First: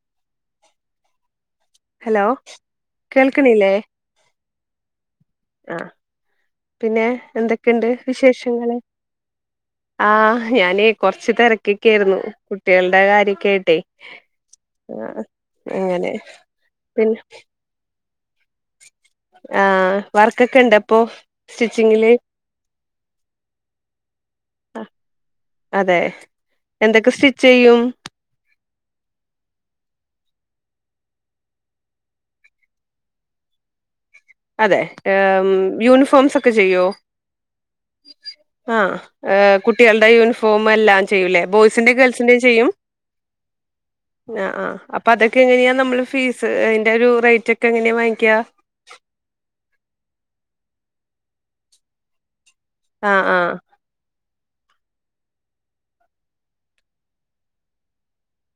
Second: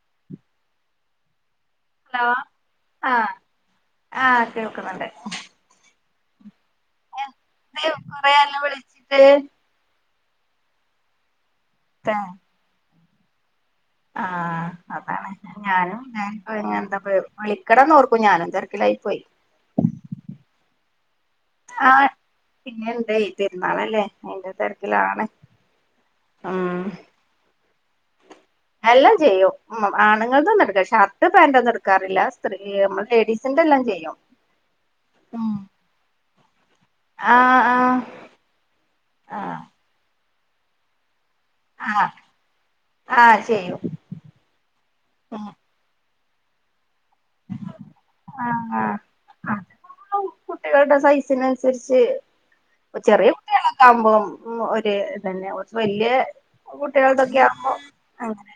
[inaudible] Hello ആഹ് കേൾക്കണില്ലേ ആഹ് കേൾക്കുന്നുണ്ട് ആ പിന്നെ എന്തൊക്കെയുണ്ട് ഇത് കൊറേയായല്ലോ വിശേഷങ്ങള് വിളിച്ചിട്ട് ആ ഞാന് കൊറച്ച് തിരക്കിക്കെര് ന്നു കുട്ടികളുടെ കാര്യൊക്കൊയിട്ട് ആ അതാണ് ഞാനും അങ്ങനെ ഞാനിപ്പോ എന്താ വിളിക്കണന്ന്ഓർക്കും ഞാനും തിരക്കിലായി പോയി ആഹ് വർക്കൊക്കെണ്ടൊപ്പോ ആഹ് സ്റ്റിച്ചിങ്ങില് പിന്നെ ഇണ്ടെയ് പെരുന്നാളല്ലേ അയി ന്റെ തിരക്കിലാണ് അതെ ഉം എന്തൊക്കെ സ്റ്റിച്ചെയ്യും എല്ലാം ചെയ്യും ഉ ആണുങ്ങൾതൊന്നും എടുക്കാറില്ല ഷർട്ട് പാന്റ്ന്നും എടുക്കാറില്ല സ്ത്രീ ലേഡീസിന്റെ തെല്ലാം ചെയ്യും അതെ യൂണിഫോംസ് ഒ- ചെയ്യോ ആഹ് ആഹ് ആ ആഹ് കുട്ടികളുടെ യൂണി ഫോമെല്ലാം ചെയ്യൂല്ലേ ബോയ്സിന്റേം ആഹ് ഗേൾസിന്റെയും ചെയ്യും ആഹ് ചെയ്യും ആ ആ അപ്പൊ അതൊക്കെ എങ്ങനെയാ നമ്മള് ഫീസ് അതിന്റെ ഒരു റേറ്റ് ഒക്കെ എങ്ങനെയാ വാങ്ങിക്കാ അ കുട്ടികളുടെ സൈസിനനുസരിച്ച് പ്പ ആ ചെറിയ ആ കുട്ടികളൊക്കെ ആകുമ്പോം ഉ ഒരേ ഇതന്നെ വല്ല്യാ കുട്ടികളുടെതൊക്കെ ആകുമ്പോ അങ്ങനെ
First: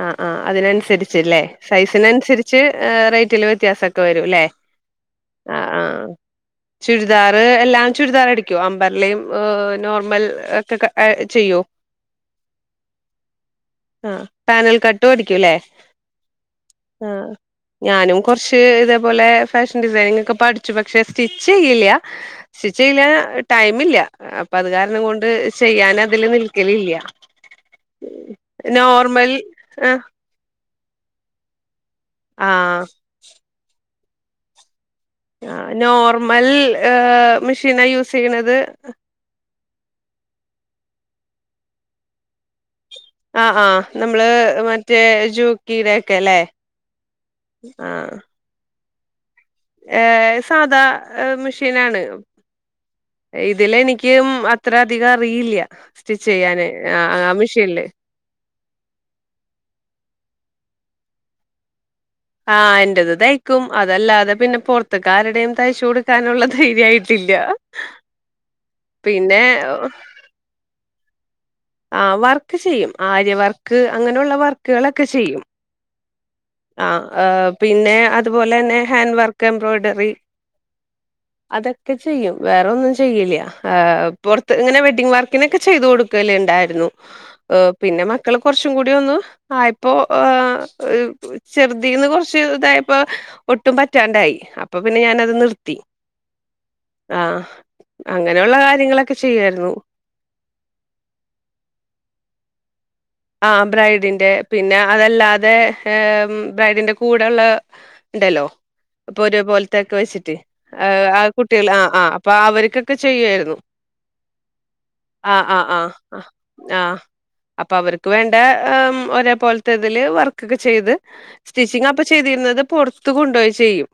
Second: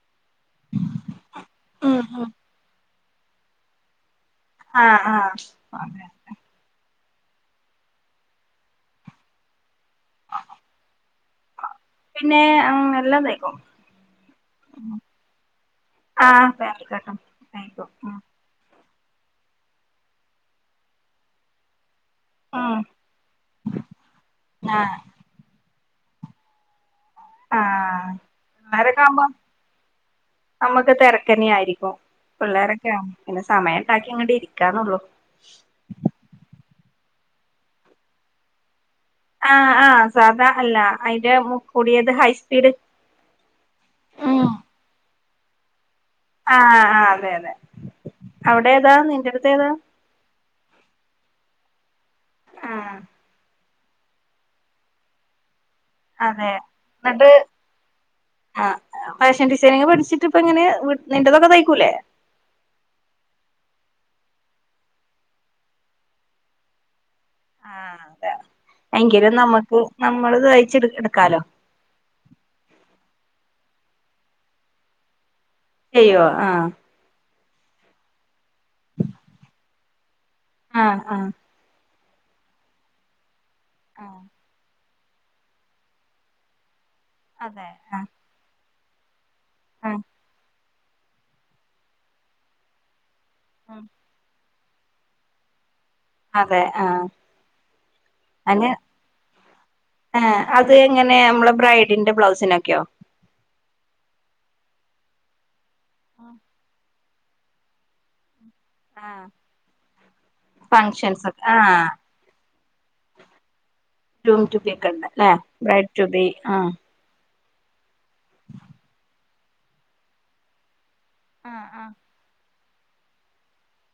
ആ ആ അതിനനുസരിച്ച്ല്ലേ സൈസിന് അനുസരിച്ച് റേറ്റ്ല് വ്യത്യാസം ഒക്കെ വരും. ല്ലേ ആഹ് ആഹ് ആ ആ അങ്ങനെ ചുരിദാർ എല്ലാം ചുരിദാർ അടിക്കോ അമ്പർലയും നോർമൽ ഒക്കെ ചെയ്യോ. പിന്നെ എല്ലാം തയ്ക്കും. അനാൽ കട്ടും അടിക്കും അല്ലേ? ആഹ് പാന്റ് കട്ടും തയ്ക്കും ഞാനും കുറച്ച് ഇതേപോലെ ഫാഷൻ ഡിസൈനിങ് ഒക്കെ പഠിച്ചു പക്ഷേ സ്റ്റിച്ച് ചെയ്യില്ല. ഉം സ്റ്റിച്ച് ചെയ്യല്ല ടൈം ഇല്ല അപ്പൊ അത് ആഹ് കാരണം കൊണ്ട് ചെയ്യാന് അതില് നിൽക്കല് ഇല്ല്യ ആ [unintelligible] ആവുമ്പോ [inaudible] നമ്മുക്ക് തിരക്കന്നെ ആയിരിക്കും ആഹ് പിള്ളേരൊക്കെ പിന്നെ സമയം ഉണ്ടാക്കി ഇങ്ങോട്ട് ഇരിക്കാന്നള്ളു ആ നോർമൽ മെഷീനാ യൂസ് ചെയ്യണത്.? ആ ആ സാധാ അല്ല അതിന്റെ കൂടിയത് ഹൈസ്പീഡ്. ജോക്കിടാ ആ ആ അതെ അതെ അവിടെ ഏതാ നിൻ്റെ ഏ സാധാ മെഷീനാണ്. ആഹ് ഇതില് എനിക്ക അത്ര അധികം അറിയില്ല. സ്റ്റിച്ച് അതെ ചെയ്യാന് ആഹ് എന്നിട്ട് ആ മെഷീനില് ആ ഫാഷൻ ഡിസൈനിങ് പഠിച്ചിട്ട് ഇപ്പ എങ്ങനെ നിന്റത്തൊക്കെ തയ്ക്കൂലേ ആ എൻ്റെത് തയ്ക്കും അതല്ലാതെ പിന്നെ പൊറത്തുകാരുടെയും തയ്ച്ചു കൊടുക്കാനുള്ള ധൈര്യായിട്ട് ഇല്ലാ. എങ്കിലും നമുക്ക് നമ്മള് തയിച്ച് എടുക്കാലോ ആ വർക്ക് ചെയ്യും ആര്യ വർക്ക് അങ്ങനെയുള്ള വർക്കുകളൊക്കെ ചെയ്യും. ചെയ്യോ. ആഹ് ആ പിന്നെ അതുപോലെ തന്നെ ഹാൻഡ് വർക്ക് എംബ്രോയിഡറി ആ ആ ക്കെ ചെയ്യും വേറെ ഒന്നും ചെയ്ല്ല്യാ പുറത്ത് ഇങ്ങനെ വെഡിങ് വർക്കിനൊക്കെ ചെയ് കൊടുക്കലിണ്ടായിരുന്നു അതെ പിന്നെ മക്കള് കുറച്ച് കൂടി ഒന്നു ആയപ്പോ ആഹ് ചെറുതീന്ന് കുറച്ച് വലുതായപ്പോ ഒട്ടും പറ്റാണ്ടായി അപ്പൊ പിന്നെ ഞാനത് നിർ അതെ ആ- അങ്ങനെയുള്ള അങ്ങനെ കാര്യങ്ങളൊക്കെ ചെയ്യുവായിരുന്നു ആ അത് എങ്ങനെയാ നമ്മള് ബ്രൈഡിന്റെ ബ്ലൗസിനൊക്കെ ആ ബ്രൈഡിന്റെ പിന്നെ അതല്ലാതെ ബ്രൈഡിന്റെ കൂടെള്ള ഇണ്ടല്ലോ. ആ പ്പ ഒരേ പോലത്തൊക്കെ വെച്ചിട്ട് ആ ആ ഫങ്ഷൻസ് ഒക്കെ കുട്ടികൾ ആ ആഹ് ആ അപ്പൊ അവർ ക്കൊക്കെ ചെയ്യായിരുന്നു ഗ്രും റ്റു ബി ഒക്കണ്ട് അല്ലേ ബ്രൈഡ് റ്റു ബി ആഹ് ആ ആഹ് അപ്പൊ അവർക്ക് വേണ്ട ഒരേ പോലത്തെ ഇതില് വർക്ക്ക്കൊക്കേ ചെയ്ത് ആഹ് സ്റ്റിച്ചിങ് ആഹ് അപ്പൊ ചെയ്തിരുന്നത് പൊറത്ത് കൊണ്ടുപോയി ചെയ്യും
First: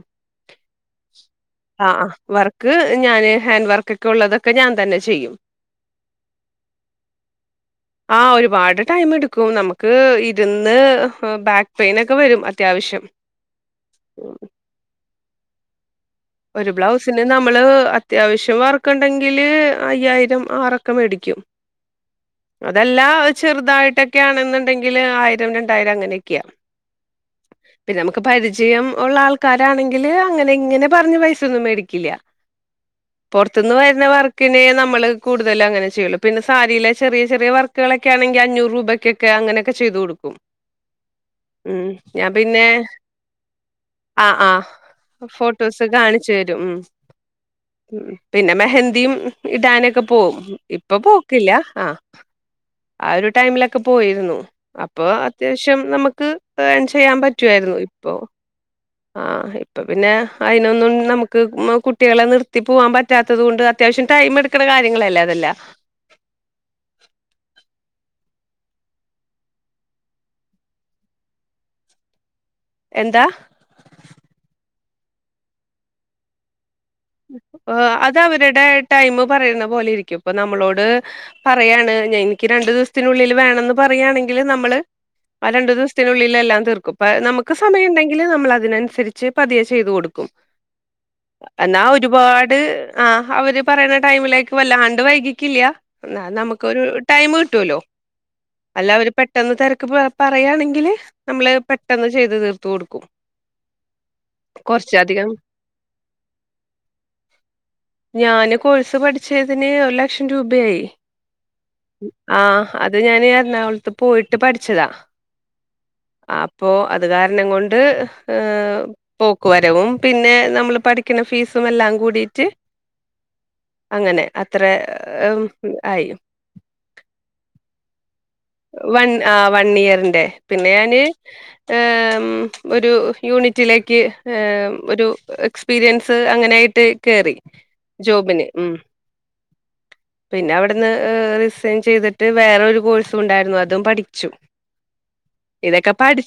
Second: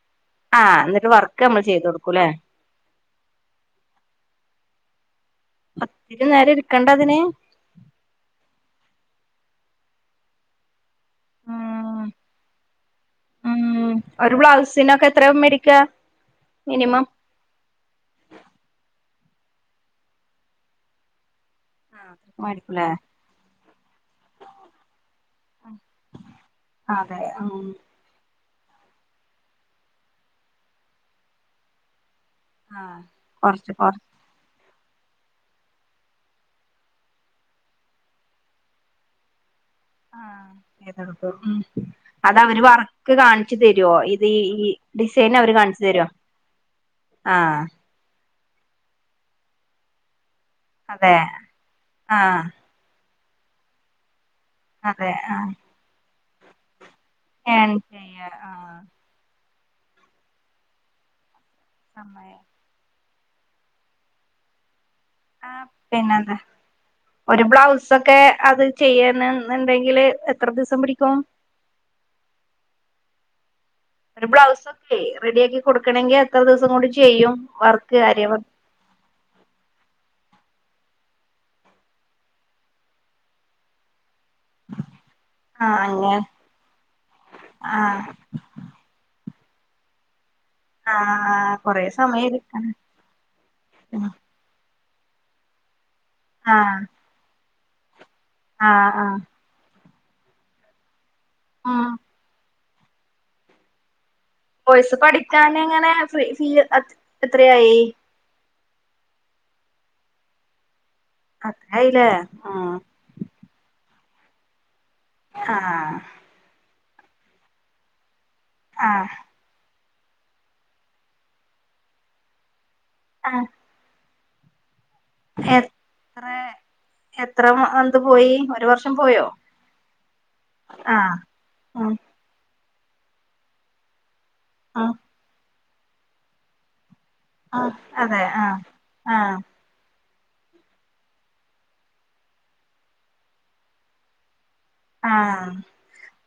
ആഹ് എന്നിട്ട് വർക്ക് നമ്മൾ ചെയ്ത് ആ കൊടുക്കൂല്ലേ വർക്ക് ഞാന് ഹാൻഡ് വർക്ക് ഒക്കെ ഉള്ളതൊക്കെ ഒക്കെ ഞാൻ തന്നെ ചെയ്യും ഒത്തിരി നേരം ഇരിക്കണ്ടേ അതിന്? ആ ഒരുപാട് ടൈം എടുക്കും നമുക്ക് ഇരുന്ന് ബാക്ക് പെയിൻ ഉം ഒക്കെ വരും അത്യാവശ്യം എത്രാ മേടിക്കാ.? ഒരു മിനിമം ബ്ലൗസിന് നമ്മള് അത്യാവശ്യം വർക്കണ്ടെങ്കിൽ. അതിന് അയ്യായിരം ആറക്ക മേടിക്കും. മേടിക്കൂലേ അതെല്ല ചെറുതായിട്ടൊക്കെയാണെന്നുണ്ടെങ്കില് ആയിരം രണ്ടായിരം അങ്ങനെയൊക്കെയാണ്. അതെ ഉം പിന്നെ നമുക്ക്പ്പ വിജയം ഉള്ള ആൾക്കാരാണെങ്കിൽ അങ്ങനെ ഇങ്ങനെ പറഞ്ഞ പൈസൊന്നും മേടിക്കില്ല കൊറച്ച് പുറത്തുന്ന് കൊറ വരുന്ന വർക്കിനെ നമ്മള് കൂടുതല് അങ്ങനെ ചെയ്യുള്ളൂ പിന്നെ സാരില ചെറിയ ചെറിയ വർക്കുകളൊക്കെ ആണെങ്കിൽ അഞ്ഞൂറ് രൂപയ്ക്കൊക്കെ അങ്ങനൊക്കെ ചെയ്തു കൊടുക്കും എന്താണ് പ്പൊ ഉം ഞാൻ അത അവര് പിന്നെ വർക്ക് കാണിച്ചു തരുവോ ഇത്ഈ ഡിസൈൻ അവര് കാണ ഡിസ് കാണിച്ചു തരും ഉം ആഹ ഉം പിന്നെ മെഹന്തി ഇടാനൊക്കെ പോവും ഇപ്പൊ പോക്കില്ല. ആ ആഹ ആ ഒരു ടൈമിലൊക്കെ പോയിരുന്നു. അപ്പൊ അതെ ആഹ് അത്യാവശ്യം നമുക്ക് ഏ ചെയ്യാൻ ഏൺ പറ്റുവായിരുന്നു. ഇപ്പോ ചെയ്യ ആഹ് ആ ഇപ്പ പിന്നെ അതിനൊന്നും നമുക്ക് കുട്ടികളെ സമയം നിർത്തി പോവാൻ പറ്റാത്ത കൊണ്ട് അത്യാവശ്യം ടൈം എടുക്ക ക യങ്ങളല്ല അതല്ല ആഹ് പിന്നെന്താ ഒരു ബ്ലൗസ് ഒക്കെ അത് ചെയ്യന്നുണ്ടെങ്കില് എത്ര ദിവസം പിടിക്കും. എന്താ ഒരു ബ്ലൗസക്കെ റെഡി ആക്കി കൊടുക്കണങ്കിൽ എത്ര ദിവസം കൂടി അത് അവരുടെ ടൈം പറയുന്ന പോലെ ഇരിക്കും. അപ്പൊ നമ്മളോട് പറയാണ് ഞാൻ എനിക്ക് രണ്ടു ദിവസത്തിനുള്ളിൽ വേണന്ന് പറയയാണ നമ്മ രണ്ടു ആഹ് അങ്ങനെ ദിവസത്തിനുള്ളിലെല്ലാം തീർക്കും. നമുക്ക് സമയ ആഹ് ഉണ്ടെങ്കിൽ നമ്മൾ അതിനനുസരിച്ച് ച്ച് പതിയെ ചെയ്തു കൊടുക്കും. ആഹ എന്നാ ഒരുപാട് ആ അവര് പറയുന്ന ടൈമിലേക്ക് വല്ലാണ്ട് വൈകിക്കില്ല. എന്നാ നമുക്കൊരു ആഹ് ടൈം കിട്ടുല്ലോ അല്ല അവര് ആഹ് പെട്ടെന്ന് തെരക്ക് പറയാണെങ്കിൽ നമ്മള് ആഹ് പെട്ടെന്ന് ചെയ്ത് തീർത്ത കൊടുക്കും. കോയ്സ് കുറച്ചധികം പഠിച്ചാനങ്ങനെ ഫ്രീ ഞാന് കോഴ്സ് പഠിച്ചതിന് ഒരു ലക്ഷം രൂപയായി. അത്രായില്ലേ ആഹ ആഹ് അത് ഞാൻ എറണാകുളത്ത് പോയിട്ട് പഠിച്ചതാ. ആഹ അപ്പോൾ അത് കാരണം കൊണ്ട് ആഹ് പോക്ക് വരവും പിന്നെ നമ്മൾ പഠി ഫീസും എല്ലാം കൂടിട്ട് ആഹ അങ്ങനെ അത്രെ എത്ര എത്ര മന്ത് പോയി. ഒരു വർഷം വൺ പോയോ ആ വൺ ഇയറിൻന്റെ പിന്നെ ഞാന് ആഹ് എം ഒരു യൂണിറ്റിലേക്ക് ആഹ് ഒരു എക്സ്പീരിയൻസ് അങ്ങനെയായിട്ട് കേറി ആഹ് അതെ ജോബിന് ആഹ് ഉം ആഹ് പിന്നെ അവിടുന്ന് റിസൈൻ ചെയ്തിട്ട് വേറെ ഒരു കോഴ്സും ഉണ്ടായിരുന്നു അതും പഠിച്ചു. ആഹാ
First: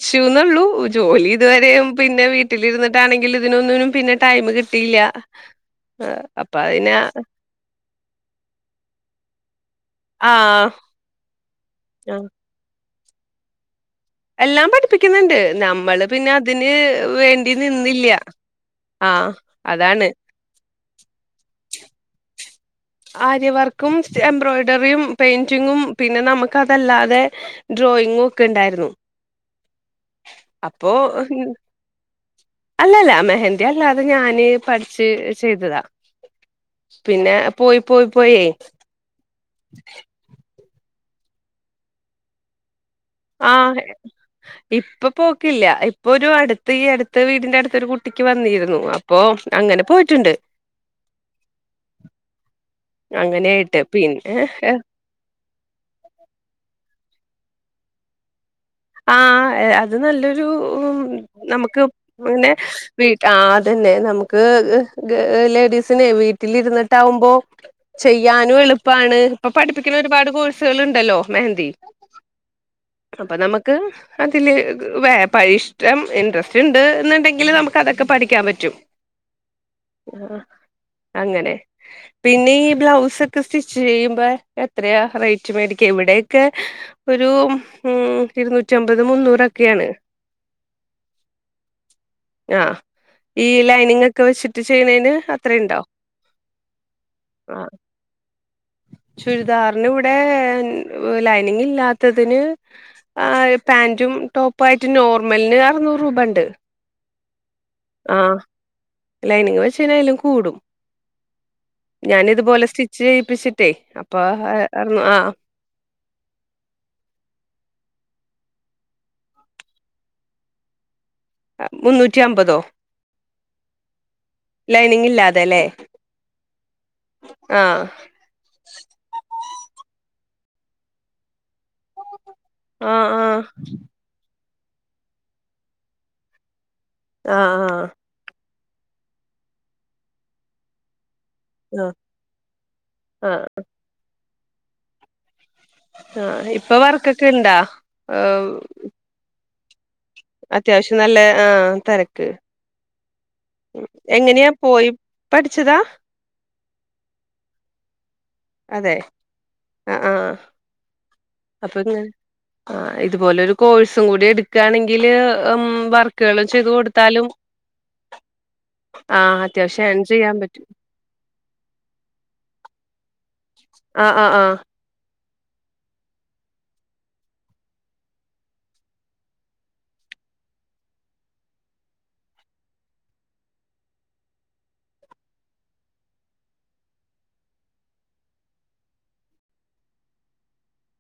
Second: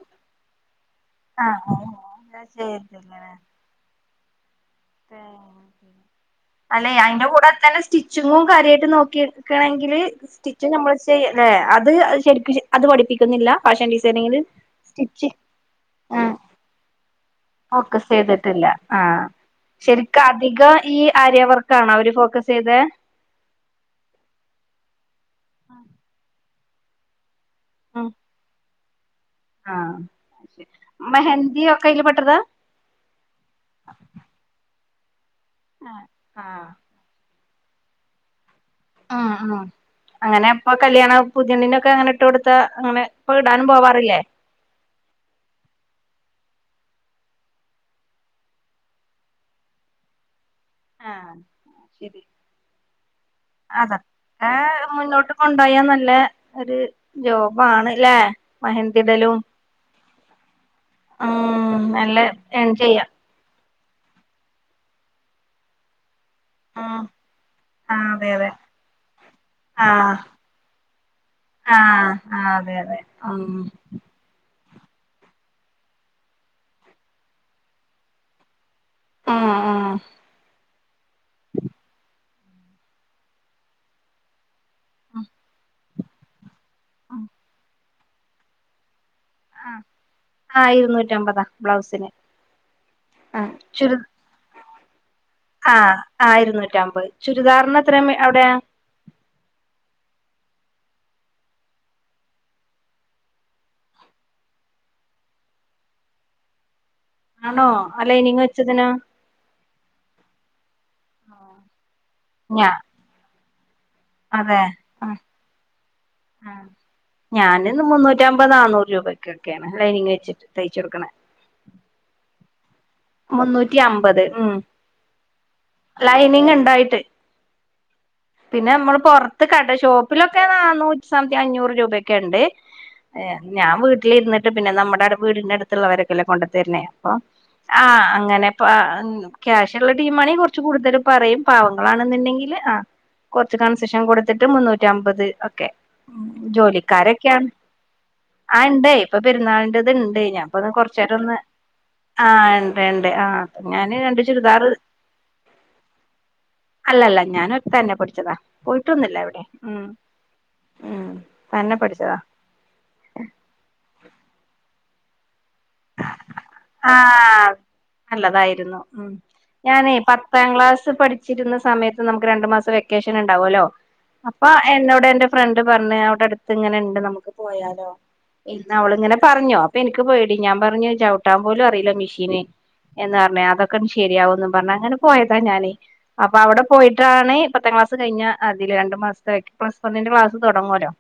ചുന്നുള്ളൂ ജോലി ഇതുവരെയ പിന്നെ ചെയ്തില്ലേ വീട്ടിലിരുന്നിട്ടാണെങ്കിൽ ഇതിനൊന്നിനും പിന്നെ ടൈം കിട്ട അല്ലെ അതിന് അതിന്റെ കൂടെ ത്തന്നെ സ്റ്റിച്ചിങ്ങും കാര്യമായിട്ട് നോക്കി. ണെങ്കിൽ സ്റ്റിച്ച് ആഹ് നമ്മൾ ചെയ അല്ലെ അത് ആഹ് അത് പഠിപ്പിക്കുന്നില്ല ഫാഷൻ ഡി എല്ലാം പഠിപ്പിക്കുന്നുണ്ട് നമ്മള് പിന്നെ അതിന് വേണ്ടി ഫോകസ് നിന്നില്ല. ചെയ്തിട്ടില്ല. ആഹ ആഹ് അതാണ്. ശരിക്ക് അധികം ഈ ആര്യയവർക്ക് കാണോ അവര് ഫോക്കസ് ചെയ്ത് ആര്യവർക്കും എംബ്രോയിഡറിയും പെയിന്റിങ്ങും പിന്നെ നമുക്കതല്ലാതെ ഡ്രോയിങ്ങും ഒക്കെ ഉണ്ടായിരുന്നു. ആഹെ അപ്പോ മെഹന്ദിയ ഒക്കെ അയിൽ പെട്ടത അല്ലല്ല മെഹന്ദതി അല്ലാതെ ഞാന് പഠി ചെ ചെയ്തതാ പിന്നെ പോയി, പോയി പോയെ. ആ ആ അങ്ങനെപ്പൊ കല്യാണ പുതിയണ്ണിനൊക്കെ അങ്ങനെ ഇട്ടോടുത്ത ആഹ് ഇപ്പൊ പോക്കില്ല. ഇപ്പൊ ഒരു അട് ഈ അടുത്ത് വീടിന്റെ അടുത്തൊരു കുട്ടിക്ക് വന്നിരുന്നു അപ്പൊ അങ്ങനെ പോയിട്ടുണ്ട് ആഹ് ശരി അങ്ങനെയായിട്ട് പിന്നെ അതൊക്കെ മുന്നോട്ട് കൊണ്ടുപോയാ നല്ല ഒരു ജോബാണ്ല്ലേ. ആ അത് നല്ലൊരു, നമുക്ക് ഉം നല്ല പിന്നെ ഏൺ ചെയ്യാം വീട്ടാ ആ ന്നെ നമുക്ക് ലേഡീസിനെ വീട്ട് ഉം ട്ടിലിരുന്നിട്ടാവുമ്പോ ആഹ് അതെ അതെ ചെയ്യാനും എളുപ്പാണ്. ഇപ്പ പഠിപ്പിക്കുന്ന ആഹ് ഒരുപാട് കോഴ്സുകള്ണ്ടല്ലോ. ന്തീ ആഹ് ആഹ് അതെ, അതെ ആം. അതില് വ പ ഇഷ്ടം ഇൻട്രസ്റ്റ്ണ്ട് എന്നണ്ടെങ്കില് നമുക്ക് അതൊക്കെ പഠിക്കാൻ പറ്റും. ഉം ഉം ആഹ് അങ്ങനെ. പിന്നെ ഈ ബ്ലൗസ് ഒക്കെ സ്റ്റിച്ച് ചെയ്യുമ്പോ എത്രയാ റേറ്റ് മേടിക്ക? എവിടെക്ക ഒരു ഉം ഇരുന്നൂറ്റമ്പത്, മുന്നൂറൊക്കെയാണ്. ആഹ് ഇരുന്നൂറ്റമ്പതാ ബ്ലൗസിന്. ആ ആ ഈ ചു ലൈനിങ് ഒക്കെ വെച്ചിട്ട് ചെയ്യണേന് ആ അത്രയുണ്ടോ ആ ഇരുന്നൂറ്റമ്പത്, ആ ചുരിദാർനെത്രയ മേ അവിടെയ [inaudible] ചുരിദാറിന് ഇവിടെ ലൈനിങ് ഇല്ലാത്തതിന് ആ പാന്റും ടോപ്പായിട്ട് നോർമലിന് അറ്നൂറ് റൂപണ്ട്. ആണോ ആ ആഹ് ലൈനിങ് വെച്ചതിനോ ലൈനിങ് വെച്ചയിനെലും കൂടും. ഞാനിതുപോലെ ഞാ സ്റ്റിച്ച് ചെയ്യിപ്പിച്ചിട്ടേ, അപ്പ അറ് ആ ആ ഞാനിന്ന് മുന്നൂറ്റമ്പത് നാന്നൂറ് രൂപക്കൊക്കെയാണ് ലൈനിങ് വെച്ചിട്ട് തയ്ച്ചൊടുക്കണെ. മുന്നൂറ്റി അമ്പതോ? മുന്നൂറ്റി അമ്പത്. ഉം ലൈനിങ് ഇല്ലാതെല്ലേ ലൈനിങ്ണ്ടായിട്ട്. ആ പിന്നെ നമ്മള് പൊറത്ത് കടെ ഷോ പ്പിലൊക്കെ നനൂറ്റിസംതി അഞ്ഞൂറ് രൂപെക്കെണ്ട്. ആ ആ ഞാൻ വീട്ടിലിരുന്നി പിന്നെ നമ്മുടെടെ വീടിന്റെ അടുത്തുള്ളവരൊക്കെല്ല കൊണ്ടത്തരണെ, അപ്പൊ ആ അങ്ങനെ പ്പ ക്യാഷ്ള്ള ടീംമ്മാണി കൊർച്ച് കൂടുതലും പറയും. ആഹ് പാവങ്ങളാണെന്നുണ്ടെങ്കില്, ആ, ആഹ് കൊർച്ച് കൺസെഷൻ കൊടുത്തിട്ട് മുന്നൂറ്റി അമ്പത് ക്കെ ആഹ് ഇപ്പൊ വർക്കൊക്കെ ജോലിക്കാരൊക്കെയാ, ഇണ്ടാ ഏഹ് ആ ണ്ടെ ഇപ്പൊ പെരുന്നാളി ഞാൻപ്പ ഒന്ന് അത്യാവശ്യം കൊറച്ചേരം നല്ല ഒന്ന് ആഹ് തെരക്ക് ണ്ട്, ണ്ട് ആഹ് ഞാന് രണ്ട് എങ്ങനെയാ ചുരിദാറ് പോയി പഠിച്ചതാ അല്ലല്ല ഞാനൊ തന്നെ പടിച്ചതാ. പോയിട്ടൊന്നുല്ല എവിടേം. ഉം. തന്നെ അപ്പൊങ പഠിച്ചതാ ആ ഇതുപോലെരു കോഴ്സും കൂടി എടുക്കാണെങ്കില് ഉം വർക്കുകള് ചെയ്ത് ആ കൊടുത്താലും നല്ലതായിരുന്നു. ഉം ആഹ് അത്യാവശ്യം ഞാനേ ഏൺ ചെയ്യാൻ പത്താം പറ്റും ക്ലാസ് പഠിച്ചിരുന്ന സമയത്ത് നമുക്ക് രണ്ടു മാസം വെക്കേഷന് ഉണ്ടാവല്ലോ ആഹ് ആഹ് അപ്പ ആഹ് എന്നോട് എന്റെ ഫ്രണ്ട് പറഞ്ഞ് അവടെ അടുത്ത് ഇങ്ങനെണ്ട് നമുക്ക് പോയാലോ ഇന്ന് അവളിങ്ങനെ പറഞ്ഞോ അപ്പൊ എനിക്ക് പേ ഞാൻ പറഞ്ഞു ചവിട്ടാം പോലും അറിയില്ല മെഷീന് എന്നറഞ്ഞ് അതൊക്കെ ശെരിയാവുംന്ന് പറഞ്ഞ്. അങ്ങനെ പോയതാ ഞാന് അപ്പൊ അവിടെ പോയിട്ടാണ് ഇപ്പ ക്ലാസ്സ് കഴിഞ്ഞ് അതില് രണ്ട് മാസത്തി പ്ലസ് വണ്ണിന്റെ ക്ലാസ്സ് തുടങ്ങുല്ലോ.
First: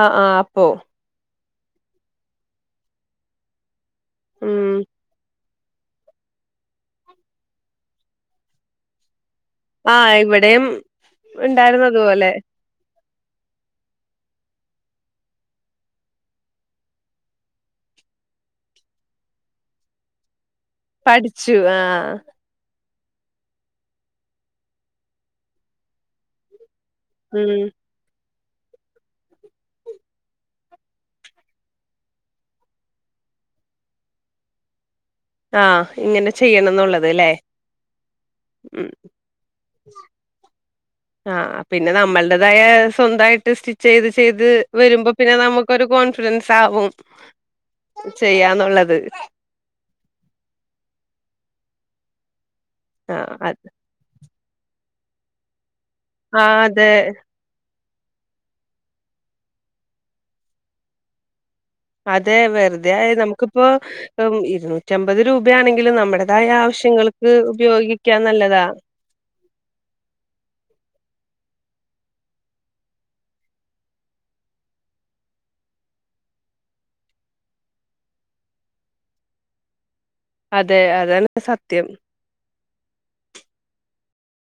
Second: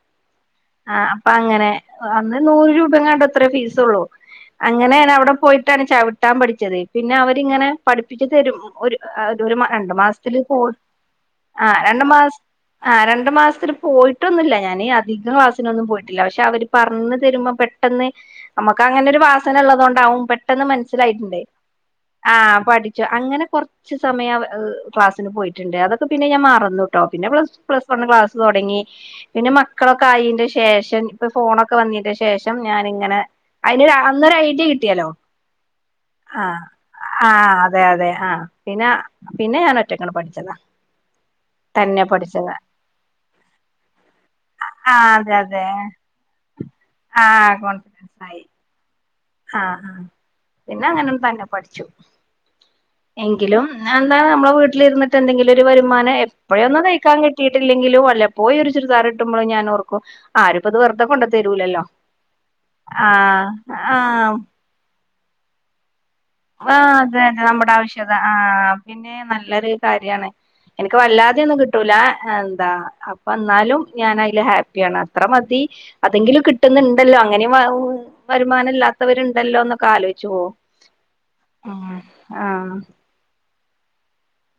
ആഹ് ആഹ് അപ്പൊ അപ്പ അങ്ങനെ അന്ന് നൂറ് രൂപയുംങ്ങാണ്ട് അത്രേ ഫീസൊള്ളൂ. ഉം അങ്ങനെണ് അവിടെ പോയിട്ട് ട്ടാണ് ചവിട്ടാം പഠിച്ചത്, പിന്നെ അവരിങ്ങനെ പഠിപ്പിച്ച് തരും. ഒര് അ ഒരു രണ്ടു ആഹ് മാസത്തില് ക ഇവിടെയും ആ രണ്ട് മാസ ഇണ്ടായിരുന്നതുപോലെ ആ രണ്ടു മാസത്തിൽ പോയിട്ടൊന്നുംല്ല. ഞാനീ അധികം ക്ലാസ്സിനൊന്നും പോയിട്ടില്ല പക്ഷെ അവര് പറഞ്ഞ് തരുമ്പോ പെട്ട ന്ന് നമുക്കങ്ങനൊരു വാസന ഉള്ളതോണ്ടാവും പെ ട്ടെന്ന് മനസ്സിലായിട്ടുണ്ടേ. പഠിച്ചു ആഹ് ആ പഠി ച്ച് അങ്ങനെ കൊർച്ച് സമയം ആ ക്ലാസിന് പോയിട്ടുണ്ട് അതൊക്കെ പിന്നെ ഞാൻ മറന്നു. ട്ടോ പിന്നെ പ്ലസ് ഉം പ്ലസ്വൺ ക്ലാസ് തുടങ്ങി പിന്നെ മക്കളൊക്കെ ആയിന്റെ ശേഷം ഇപ്പൊ ഫോണൊക്കെ വന്നീന്റെ ശേഷം നാനി ഇങ്ങനെ അതിനൊരു അ [unintelligible] ന്നര ഐഡിയ കിട്ടിയാലോ ആഹ് ഇങ്ങനെ ആ ചെയ്യണംന്നുള്ളത് ല്ലേ ആഹ അതെ അതെ ആഹ് ഉം പിന്നെ പിന്നെ ഞാൻ ഒറ്റങ്ങ [unintelligible] പഠിച്ചതാ [unintelligible] ആ് പിന്നെ തന്നെ പഠിച്ചതാ നമ്മളടേതായ സ്വന്തമായിട്ട് സ്റ്റിച്ച് ചെയ്ത് ചെയ്ത് വരുമ്പോ ആഹ് പിന്നെ അതെ അതെ നമുക്കൊരു കോൺഫിഡൻസ് സാവും ആഹ് കോൺഫിഡൻസ് [unintelligible] ആയി ചെയ്യാന്നുള്ളത് ആഹ് പിന്നെ അങ്ങനെന്ന തന്നെ പഠിച്ചു ആഹ് എങ്കിലും അത് എന്താ നമ്മളെ വീട്ടിലിരുന്നി് എന്തെങ്കിലും ഒരു വരുമാനം ആഹ് എപ്പോഴൊന്നും അതെ തയ്ക്കാൻ കിട്ടിയിട്ടില്ലങ്ക ക്കിലും വല്ല പോയും ഒരു ചരിദാർ കി ട്ടുബോ ഞാൻഓ ർക്കും ആരും ഇത് വെറതെ കൊണ്ട [unintelligible] അതെ വെറുതെ നമുക്കിപ്പോൊ ആഹ് ഇരുന്നൂറ്റി അമ്പത് രൂപയാണെങ്കിലും നമ്മുടെ ആഹ അതെ അതെ നമ്മുടെ ആവശ്യകത നല്ലതാ ആഹ പിന്നെ നല്ലൊരു കാര്യാണ് എനിക്ക് വല്ലാതെയൊന്ന് കി [unintelligible] ട്ട കിട്ടൂല എന്താ അപ്പന്നാലും ഞൻ അതിൽ ഹാപ്പിയാണ് അത്ര മതി അതെങ്കിലും കിട്ടു [unintelligible] ണ്ടല്ലോ അങ്ങനെ വരുമാനംല്ലത്തവരു ഉണ്ടല്ലോൊന്നൊ ക്കെ ആലോചിക്ക അതെ അതാണ് ആഹ സത്യം ആഹ